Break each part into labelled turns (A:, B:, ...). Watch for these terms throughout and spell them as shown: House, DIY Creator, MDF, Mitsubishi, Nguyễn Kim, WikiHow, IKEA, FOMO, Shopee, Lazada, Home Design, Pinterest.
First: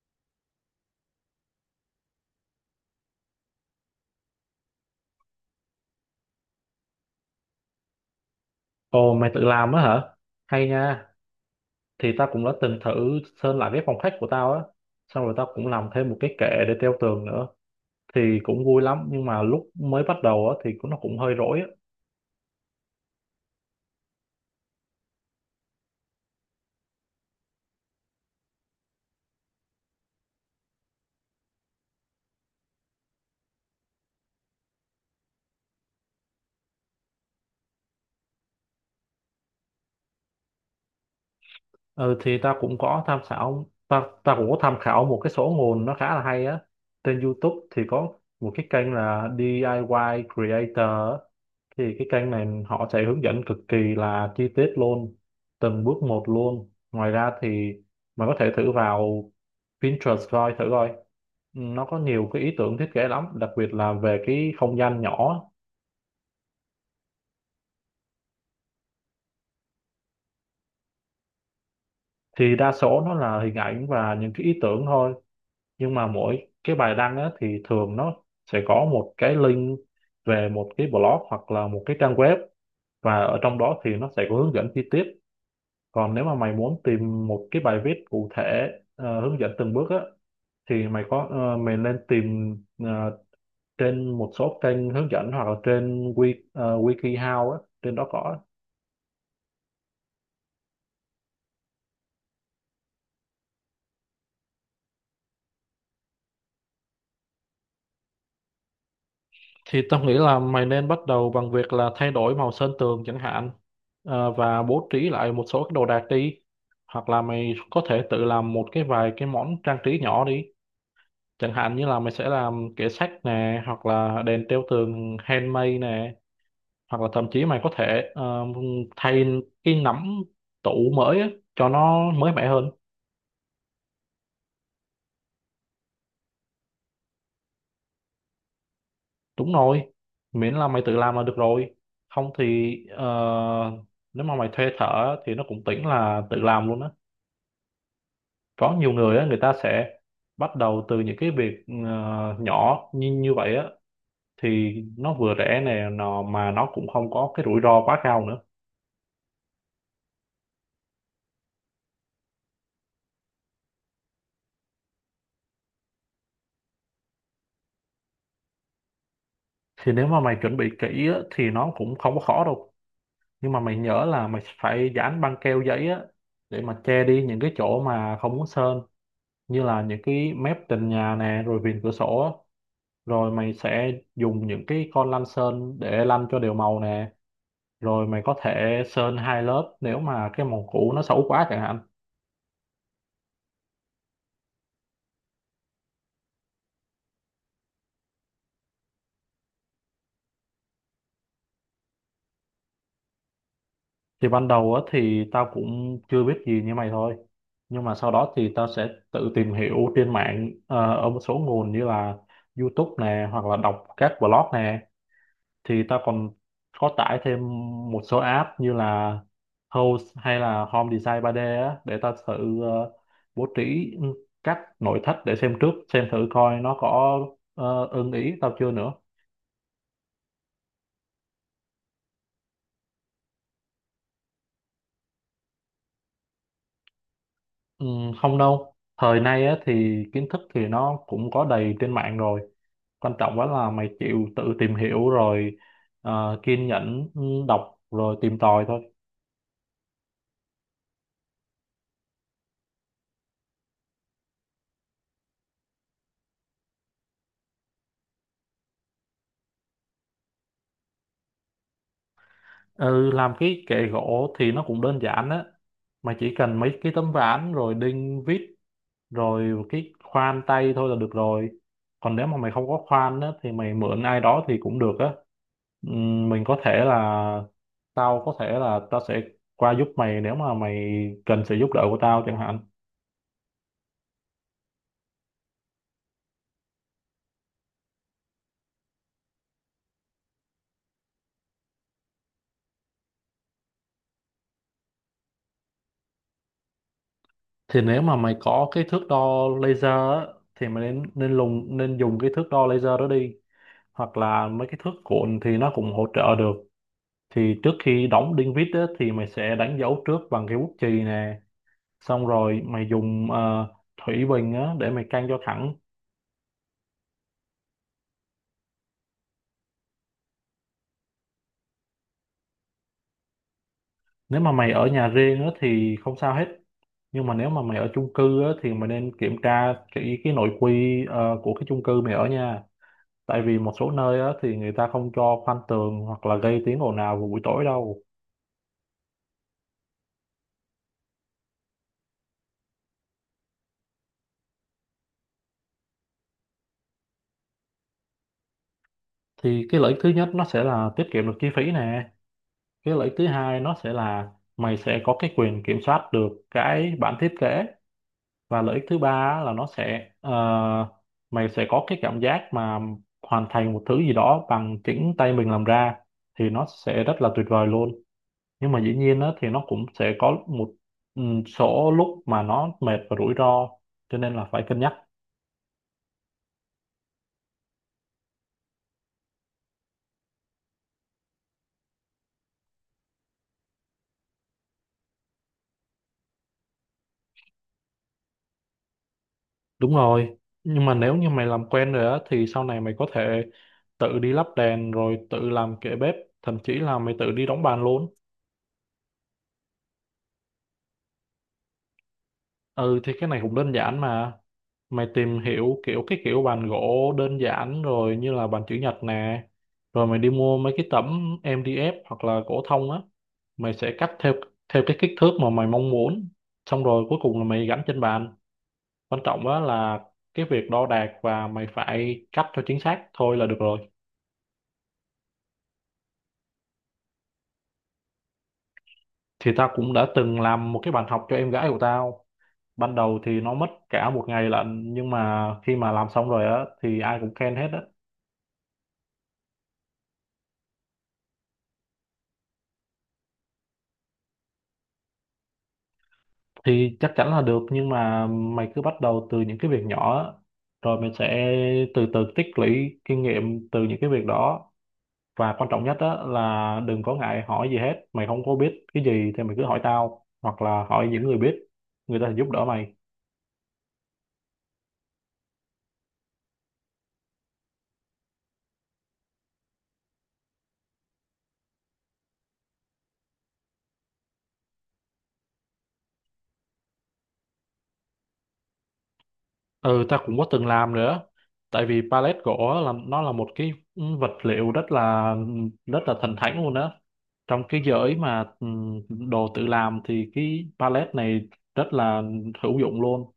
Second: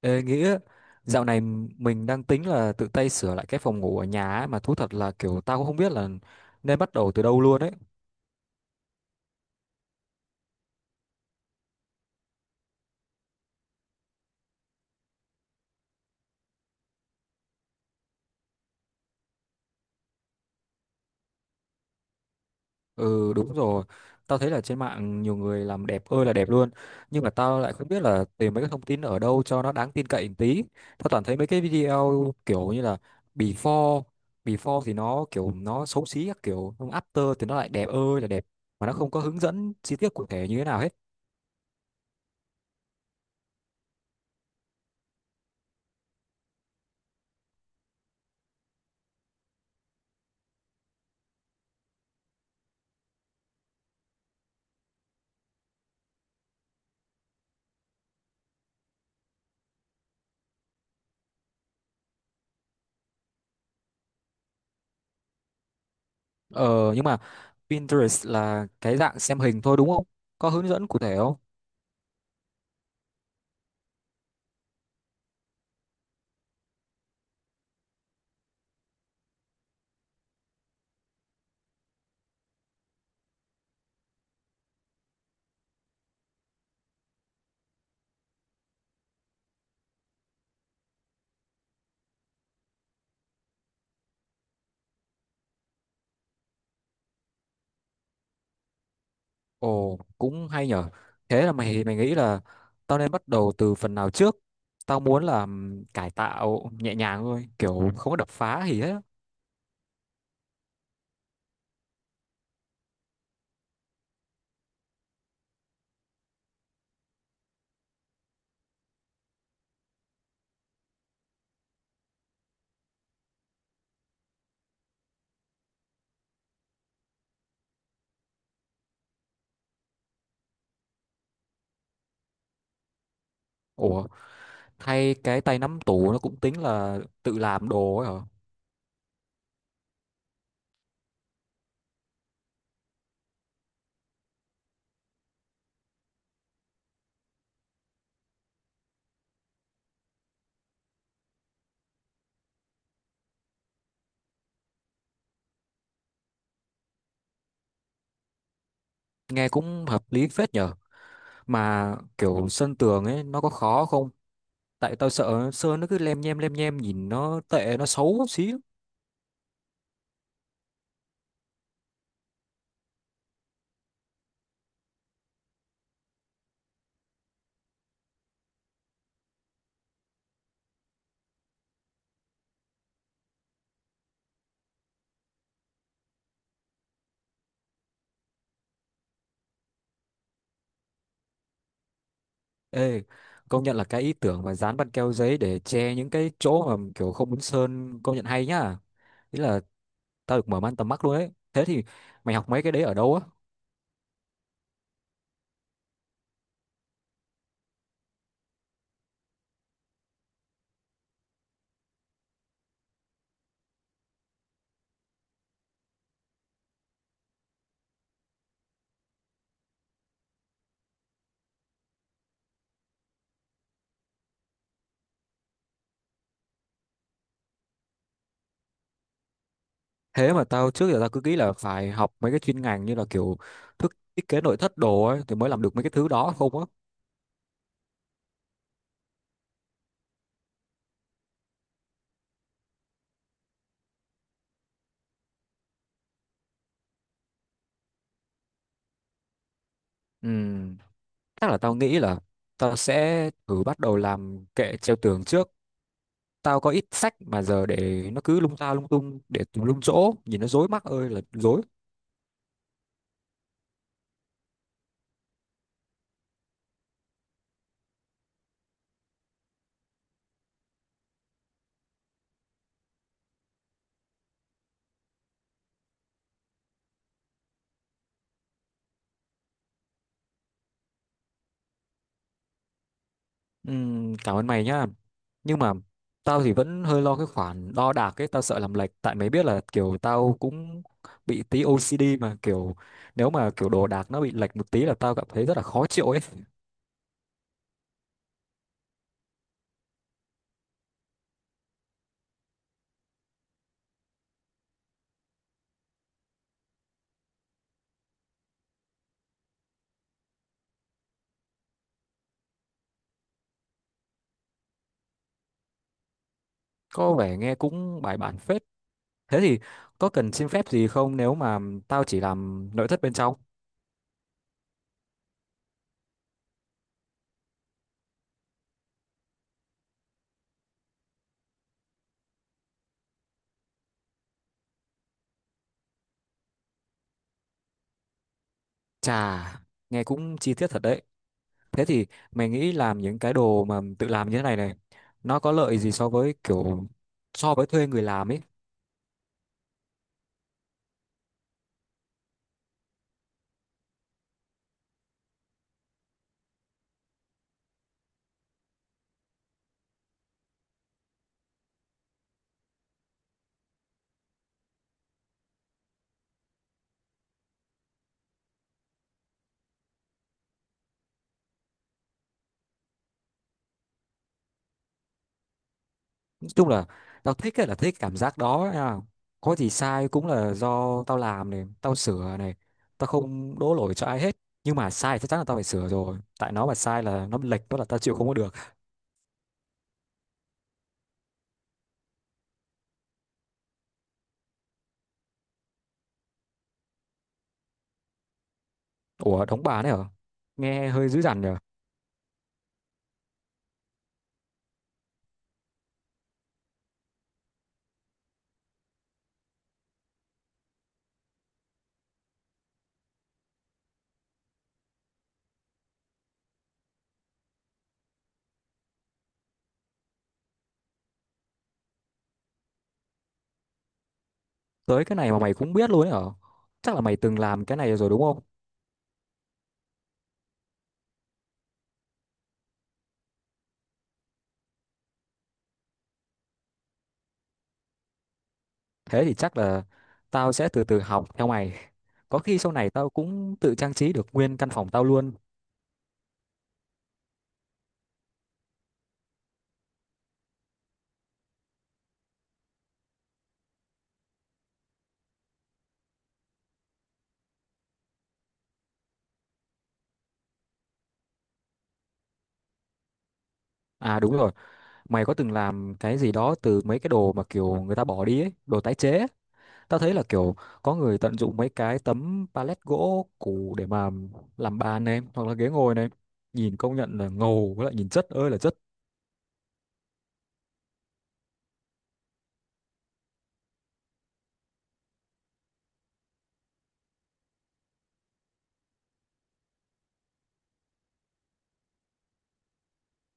A: Ê, nghĩa dạo này mình đang tính là tự tay sửa lại cái phòng ngủ ở nhà ấy, mà thú thật là kiểu tao cũng không biết là nên bắt đầu từ đâu luôn ấy.
B: Ồ, mày tự làm á hả? Hay nha. Thì tao cũng đã từng thử sơn lại cái phòng khách của tao á. Xong rồi tao cũng làm thêm một cái kệ để treo tường nữa. Thì cũng vui lắm nhưng mà lúc mới bắt đầu á thì cũng nó cũng hơi rối á.
A: Ừ, đúng rồi, tao thấy là trên mạng nhiều người làm đẹp ơi là đẹp luôn, nhưng mà tao lại không biết là tìm mấy cái thông tin ở đâu cho nó đáng tin cậy một tí. Tao toàn thấy mấy cái video kiểu như là before, before thì nó kiểu nó xấu xí các kiểu, xong after thì nó lại đẹp ơi là đẹp mà nó không có hướng dẫn chi tiết cụ thể như thế nào hết.
B: Ừ, thì tao cũng có tham khảo tao tao cũng có tham khảo một cái số nguồn nó khá là hay á. Trên YouTube thì có một cái kênh là DIY Creator á. Thì cái kênh này họ sẽ hướng dẫn cực kỳ là chi tiết luôn, từng bước một luôn. Ngoài ra thì mày có thể thử vào Pinterest coi thử coi nó có nhiều cái ý tưởng thiết kế lắm, đặc biệt là về cái không gian nhỏ.
A: Ờ, nhưng mà Pinterest là cái dạng xem hình thôi đúng không? Có hướng dẫn cụ thể không?
B: Thì đa số nó là hình ảnh và những cái ý tưởng thôi, nhưng mà mỗi cái bài đăng á, thì thường nó sẽ có một cái link về một cái blog hoặc là một cái trang web, và ở trong đó thì nó sẽ có hướng dẫn chi tiết. Còn nếu mà mày muốn tìm một cái bài viết cụ thể, hướng dẫn từng bước á, thì mày có mày nên tìm trên một số kênh hướng dẫn hoặc là trên WikiHow á, trên đó có.
A: Ồ, cũng hay nhở. Thế là mày mày nghĩ là tao nên bắt đầu từ phần nào trước? Tao muốn là cải tạo nhẹ nhàng thôi, kiểu không có đập phá gì hết.
B: Thì tao nghĩ là mày nên bắt đầu bằng việc là thay đổi màu sơn tường chẳng hạn, và bố trí lại một số cái đồ đạc đi, hoặc là mày có thể tự làm một cái vài cái món trang trí nhỏ đi, chẳng hạn như là mày sẽ làm kệ sách nè, hoặc là đèn treo tường handmade nè, hoặc là thậm chí mày có thể thay cái nắm tủ mới á, cho nó mới mẻ hơn.
A: Ủa, thay cái tay nắm tủ nó cũng tính là tự làm đồ ấy hả?
B: Đúng rồi, miễn là mày tự làm là được rồi, không thì nếu mà mày thuê thợ thì nó cũng tính là tự làm luôn á. Có nhiều người á, người ta sẽ bắt đầu từ những cái việc nhỏ như như vậy á, thì nó vừa rẻ nè, nó mà nó cũng không có cái rủi ro quá cao nữa.
A: Nghe cũng hợp lý phết nhở. Mà kiểu sơn tường ấy nó có khó không? Tại tao sợ sơn nó cứ lem nhem nhìn nó tệ nó xấu xí.
B: Thì nếu mà mày chuẩn bị kỹ á thì nó cũng không có khó đâu, nhưng mà mày nhớ là mày phải dán băng keo giấy á, để mà che đi những cái chỗ mà không muốn sơn, như là những cái mép tường nhà nè, rồi viền cửa sổ á. Rồi mày sẽ dùng những cái con lăn sơn để lăn cho đều màu nè, rồi mày có thể sơn hai lớp nếu mà cái màu cũ nó xấu quá chẳng hạn.
A: Ê, công nhận là cái ý tưởng mà dán băng keo giấy để che những cái chỗ mà kiểu không muốn sơn công nhận hay nhá. Ý là tao được mở mang tầm mắt luôn ấy. Thế thì mày học mấy cái đấy ở đâu á?
B: Thì ban đầu á thì tao cũng chưa biết gì như mày thôi, nhưng mà sau đó thì tao sẽ tự tìm hiểu trên mạng ở một số nguồn như là YouTube nè, hoặc là đọc các blog nè. Thì tao còn có tải thêm một số app như là House hay là Home Design ba d á, để tao thử bố trí các nội thất để xem trước xem thử coi nó có ưng ý tao chưa nữa.
A: Thế mà tao trước giờ tao cứ nghĩ là phải học mấy cái chuyên ngành như là kiểu thức thiết kế nội thất đồ ấy thì mới làm được mấy cái thứ đó không á.
B: Ừ, không đâu, thời nay á thì kiến thức thì nó cũng có đầy trên mạng rồi, quan trọng quá là mày chịu tự tìm hiểu rồi kiên nhẫn, đọc rồi tìm tòi thôi.
A: Ừ, chắc là tao nghĩ là tao sẽ thử bắt đầu làm kệ treo tường trước. Tao có ít sách mà giờ để nó cứ lung ta lung tung để tùm lum chỗ, nhìn nó rối mắt ơi là rối.
B: Ừ, làm cái kệ gỗ thì nó cũng đơn giản á, mày chỉ cần mấy cái tấm ván rồi đinh vít, rồi một cái khoan tay thôi là được rồi. Còn nếu mà mày không có khoan á thì mày mượn ai đó thì cũng được á. Mình có thể là tao có thể là tao sẽ qua giúp mày nếu mà mày cần sự giúp đỡ của tao chẳng hạn.
A: Cảm ơn mày nhá. Nhưng mà tao thì vẫn hơi lo cái khoản đo đạc ấy, tao sợ làm lệch tại mày biết là kiểu tao cũng bị tí OCD mà kiểu nếu mà kiểu đồ đạc nó bị lệch một tí là tao cảm thấy rất là khó chịu ấy.
B: Thì nếu mà mày có cái thước đo laser á, thì mày nên nên lùng nên dùng cái thước đo laser đó đi, hoặc là mấy cái thước cuộn thì nó cũng hỗ trợ được. Thì trước khi đóng đinh vít á, thì mày sẽ đánh dấu trước bằng cái bút chì nè, xong rồi mày dùng thủy bình á, để mày căng cho thẳng.
A: Có vẻ nghe cũng bài bản phết. Thế thì có cần xin phép gì không nếu mà tao chỉ làm nội thất bên trong?
B: Nếu mà mày ở nhà riêng á, thì không sao hết, nhưng mà nếu mà mày ở chung cư á, thì mày nên kiểm tra kỹ cái nội quy của cái chung cư mày ở nha. Tại vì một số nơi á, thì người ta không cho khoan tường hoặc là gây tiếng ồn ào vào buổi tối đâu.
A: Chà, nghe cũng chi tiết thật đấy. Thế thì mày nghĩ làm những cái đồ mà tự làm như thế này này nó có lợi gì so với kiểu so với thuê người làm ấy?
B: Thì cái lợi ích thứ nhất nó sẽ là tiết kiệm được chi phí nè, cái lợi ích thứ hai nó sẽ là mày sẽ có cái quyền kiểm soát được cái bản thiết kế, và lợi ích thứ ba á, là nó sẽ mày sẽ có cái cảm giác mà hoàn thành một thứ gì đó bằng chính tay mình làm ra, thì nó sẽ rất là tuyệt vời luôn. Nhưng mà dĩ nhiên á, thì nó cũng sẽ có một số lúc mà nó mệt và rủi ro, cho nên là phải cân nhắc.
A: Chung là tao thích ấy là thích cảm giác đó nha, có gì sai cũng là do tao làm này tao sửa này, tao không đổ lỗi cho ai hết, nhưng mà sai chắc chắn là tao phải sửa rồi tại nó mà sai là nó lệch đó là tao chịu không có được.
B: Đúng rồi, nhưng mà nếu như mày làm quen rồi á thì sau này mày có thể tự đi lắp đèn, rồi tự làm kệ bếp, thậm chí là mày tự đi đóng bàn luôn.
A: Ủa, đóng bà đấy hả? Nghe hơi dữ dằn nhở.
B: Ừ, thì cái này cũng đơn giản mà. Mày tìm hiểu kiểu cái kiểu bàn gỗ đơn giản rồi, như là bàn chữ nhật nè. Rồi mày đi mua mấy cái tấm MDF hoặc là gỗ thông á, mày sẽ cắt theo theo cái kích thước mà mày mong muốn. Xong rồi cuối cùng là mày gắn trên bàn. Quan trọng á là cái việc đo đạc và mày phải cắt cho chính xác thôi là được rồi.
A: Tới cái này mà mày cũng biết luôn đấy hả? Chắc là mày từng làm cái này rồi đúng không?
B: Thì tao cũng đã từng làm một cái bàn học cho em gái của tao, ban đầu thì nó mất cả một ngày lận, nhưng mà khi mà làm xong rồi á thì ai cũng khen hết á.
A: Thế thì chắc là tao sẽ từ từ học theo mày, có khi sau này tao cũng tự trang trí được nguyên căn phòng tao luôn.
B: Thì chắc chắn là được, nhưng mà mày cứ bắt đầu từ những cái việc nhỏ á, rồi mình sẽ từ từ tích lũy kinh nghiệm từ những cái việc đó. Và quan trọng nhất á là đừng có ngại hỏi gì hết, mày không có biết cái gì thì mày cứ hỏi tao hoặc là hỏi những người biết, người ta sẽ giúp đỡ mày.
A: À, đúng rồi, mày có từng làm cái gì đó từ mấy cái đồ mà kiểu người ta bỏ đi ấy, đồ tái chế ấy. Tao thấy là kiểu có người tận dụng mấy cái tấm pallet gỗ cũ để mà làm bàn này hoặc là ghế ngồi này. Nhìn công nhận là ngầu với lại nhìn chất ơi là chất.
B: Ừ, ta cũng có từng làm nữa. Tại vì pallet gỗ là nó là một cái vật liệu rất là thần thánh luôn đó. Trong cái giới mà đồ tự làm thì cái pallet này rất là hữu dụng luôn.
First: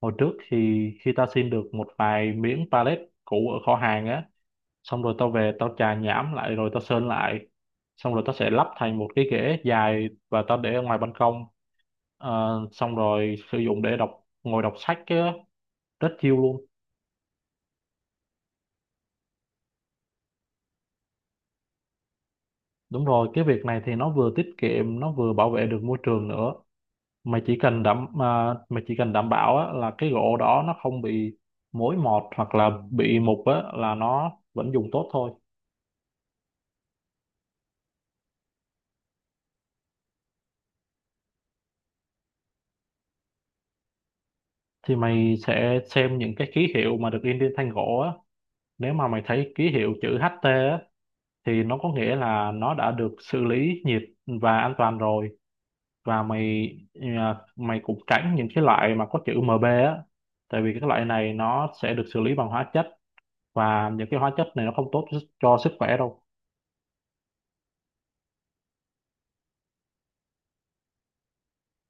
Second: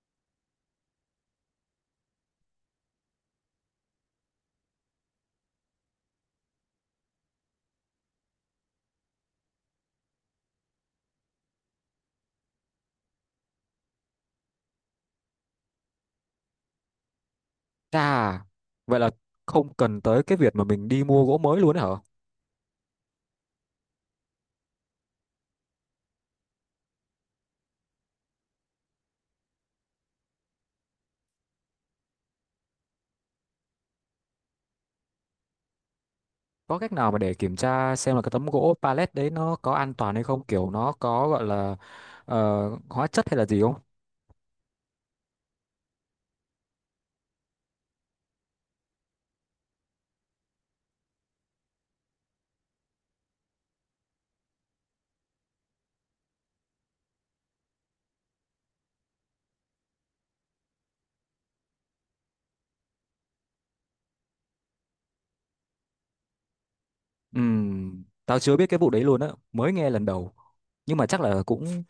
B: Hồi trước thì khi ta xin được một vài miếng pallet cũ ở kho hàng á, xong rồi tao về tao chà nhãm lại rồi tao sơn lại. Xong rồi tao sẽ lắp thành một cái ghế dài và tao để ở ngoài ban công. Xong rồi sử dụng để ngồi đọc sách á, rất chill luôn.
A: Chà, vậy là không cần tới cái việc mà mình đi mua gỗ mới luôn ấy hả?
B: Đúng rồi, cái việc này thì nó vừa tiết kiệm, nó vừa bảo vệ được môi trường nữa. Mà chỉ cần đảm bảo á, là cái gỗ đó nó không bị mối mọt hoặc là bị mục á, là nó vẫn dùng tốt thôi.
A: Có cách nào mà để kiểm tra xem là cái tấm gỗ pallet đấy nó có an toàn hay không? Kiểu nó có gọi là hóa chất hay là gì không?
B: Thì mày sẽ xem những cái ký hiệu mà được in trên thanh gỗ á. Nếu mà mày thấy ký hiệu chữ HT á, thì nó có nghĩa là nó đã được xử lý nhiệt và an toàn rồi. Và mày cũng tránh những cái loại mà có chữ MB á. Tại vì cái loại này nó sẽ được xử lý bằng hóa chất, và những cái hóa chất này nó không tốt cho sức khỏe đâu.
A: Tao chưa biết cái vụ đấy luôn á, mới nghe lần đầu, nhưng mà chắc là cũng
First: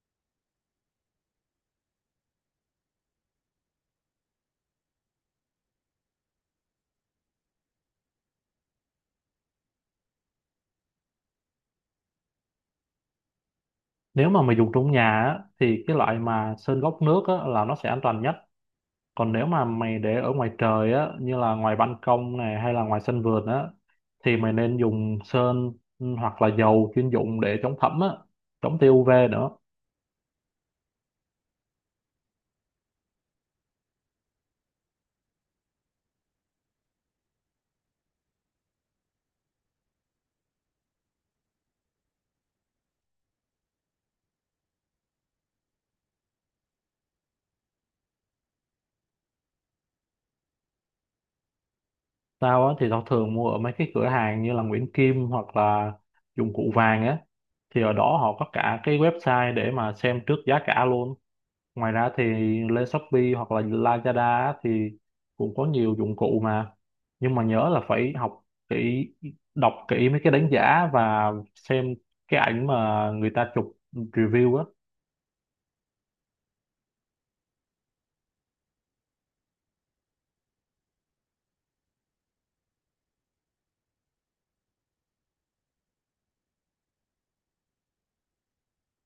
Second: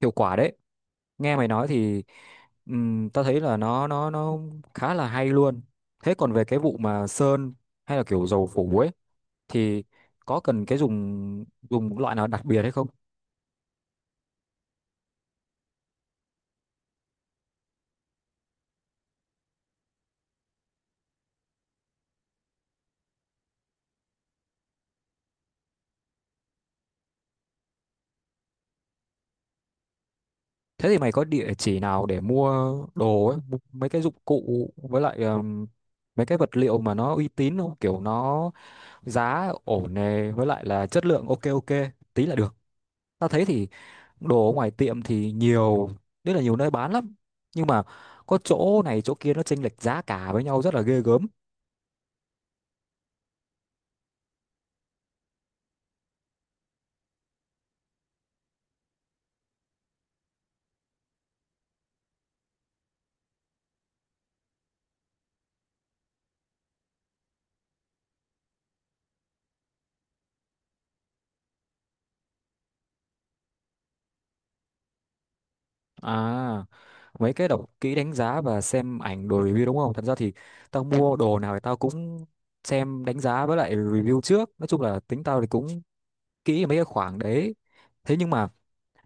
A: hiệu quả đấy. Nghe mày nói thì tao thấy là nó khá là hay luôn. Thế còn về cái vụ mà sơn hay là kiểu dầu phủ ấy thì có cần cái dùng dùng loại nào đặc biệt hay không?
B: Nếu mà mày dùng trong nhà á, thì cái loại mà sơn gốc nước á, là nó sẽ an toàn nhất. Còn nếu mà mày để ở ngoài trời á, như là ngoài ban công này hay là ngoài sân vườn á, thì mày nên dùng sơn hoặc là dầu chuyên dụng để chống thấm á, chống tia UV nữa.
A: Thế thì mày có địa chỉ nào để mua đồ ấy, mua mấy cái dụng cụ với lại mấy cái vật liệu mà nó uy tín không, kiểu nó giá ổn nè với lại là chất lượng ok ok tí là được. Tao thấy thì đồ ở ngoài tiệm thì nhiều, rất là nhiều nơi bán lắm, nhưng mà có chỗ này chỗ kia nó chênh lệch giá cả với nhau rất là ghê gớm.
B: Tao á, thì tao thường mua ở mấy cái cửa hàng như là Nguyễn Kim, hoặc là dụng cụ vàng á, thì ở đó họ có cả cái website để mà xem trước giá cả luôn. Ngoài ra thì lên Shopee hoặc là Lazada á thì cũng có nhiều dụng cụ mà, nhưng mà nhớ là phải học kỹ đọc kỹ mấy cái đánh giá và xem cái ảnh mà người ta chụp review á.
A: À, mấy cái đọc kỹ đánh giá và xem ảnh đồ review đúng không? Thật ra thì tao mua đồ nào thì tao cũng xem đánh giá với lại review trước, nói chung là tính tao thì cũng kỹ ở mấy cái khoảng đấy. Thế nhưng mà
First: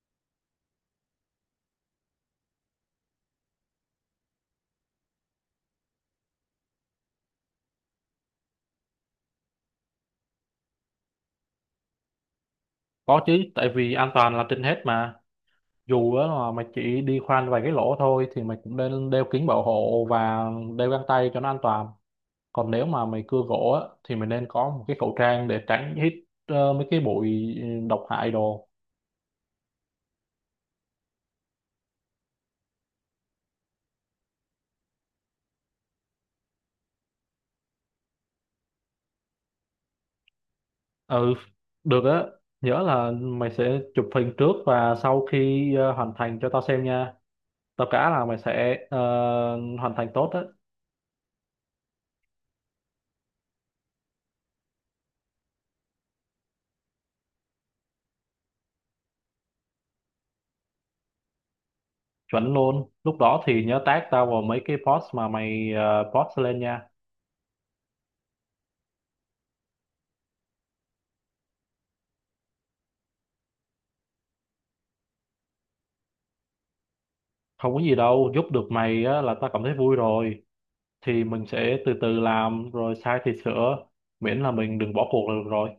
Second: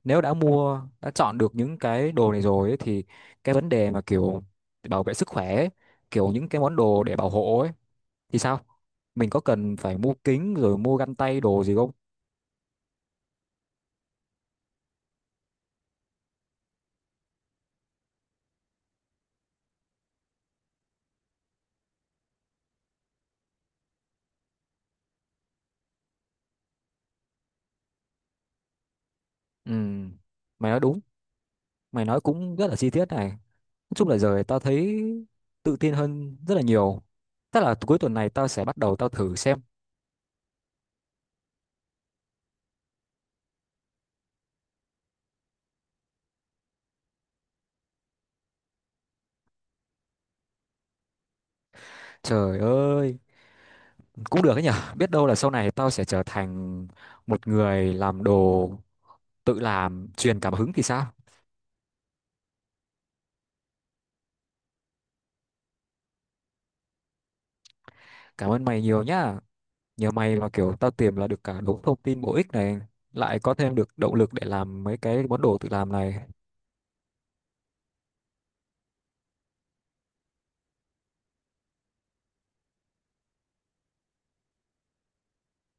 A: nếu đã mua đã chọn được những cái đồ này rồi ấy, thì cái vấn đề mà kiểu bảo vệ sức khỏe ấy, kiểu những cái món đồ để bảo hộ ấy thì sao, mình có cần phải mua kính rồi mua găng tay đồ gì không?
B: Có chứ, tại vì an toàn là trên hết mà. Dù á là mày chỉ đi khoan vài cái lỗ thôi thì mày cũng nên đeo kính bảo hộ và đeo găng tay cho nó an toàn. Còn nếu mà mày cưa gỗ á thì mày nên có một cái khẩu trang để tránh hít mấy cái bụi độc hại đồ.
A: Ừ, mày nói đúng, mày nói cũng rất là chi tiết này. Nói chung là giờ tao thấy tự tin hơn rất là nhiều, tức là cuối tuần này tao sẽ bắt đầu tao thử xem.
B: Ừ, được á. Nhớ là mày sẽ chụp hình trước và sau khi hoàn thành cho tao xem nha. Tao cá là mày sẽ hoàn thành tốt á,
A: Trời ơi, cũng được ấy nhở, biết đâu là sau này tao sẽ trở thành một người làm đồ tự làm truyền cảm hứng thì sao.
B: chuẩn luôn. Lúc đó thì nhớ tag tao vào mấy cái post mà mày post lên nha.
A: Cảm ơn mày nhiều nhá, nhờ mày mà kiểu tao tìm là được cả đống thông tin bổ ích này, lại có thêm được động lực để làm mấy cái món đồ tự làm này.
B: Không có gì đâu, giúp được mày á, là tao cảm thấy vui rồi. Thì mình sẽ từ từ làm, rồi sai thì sửa. Miễn là mình đừng bỏ cuộc là được rồi.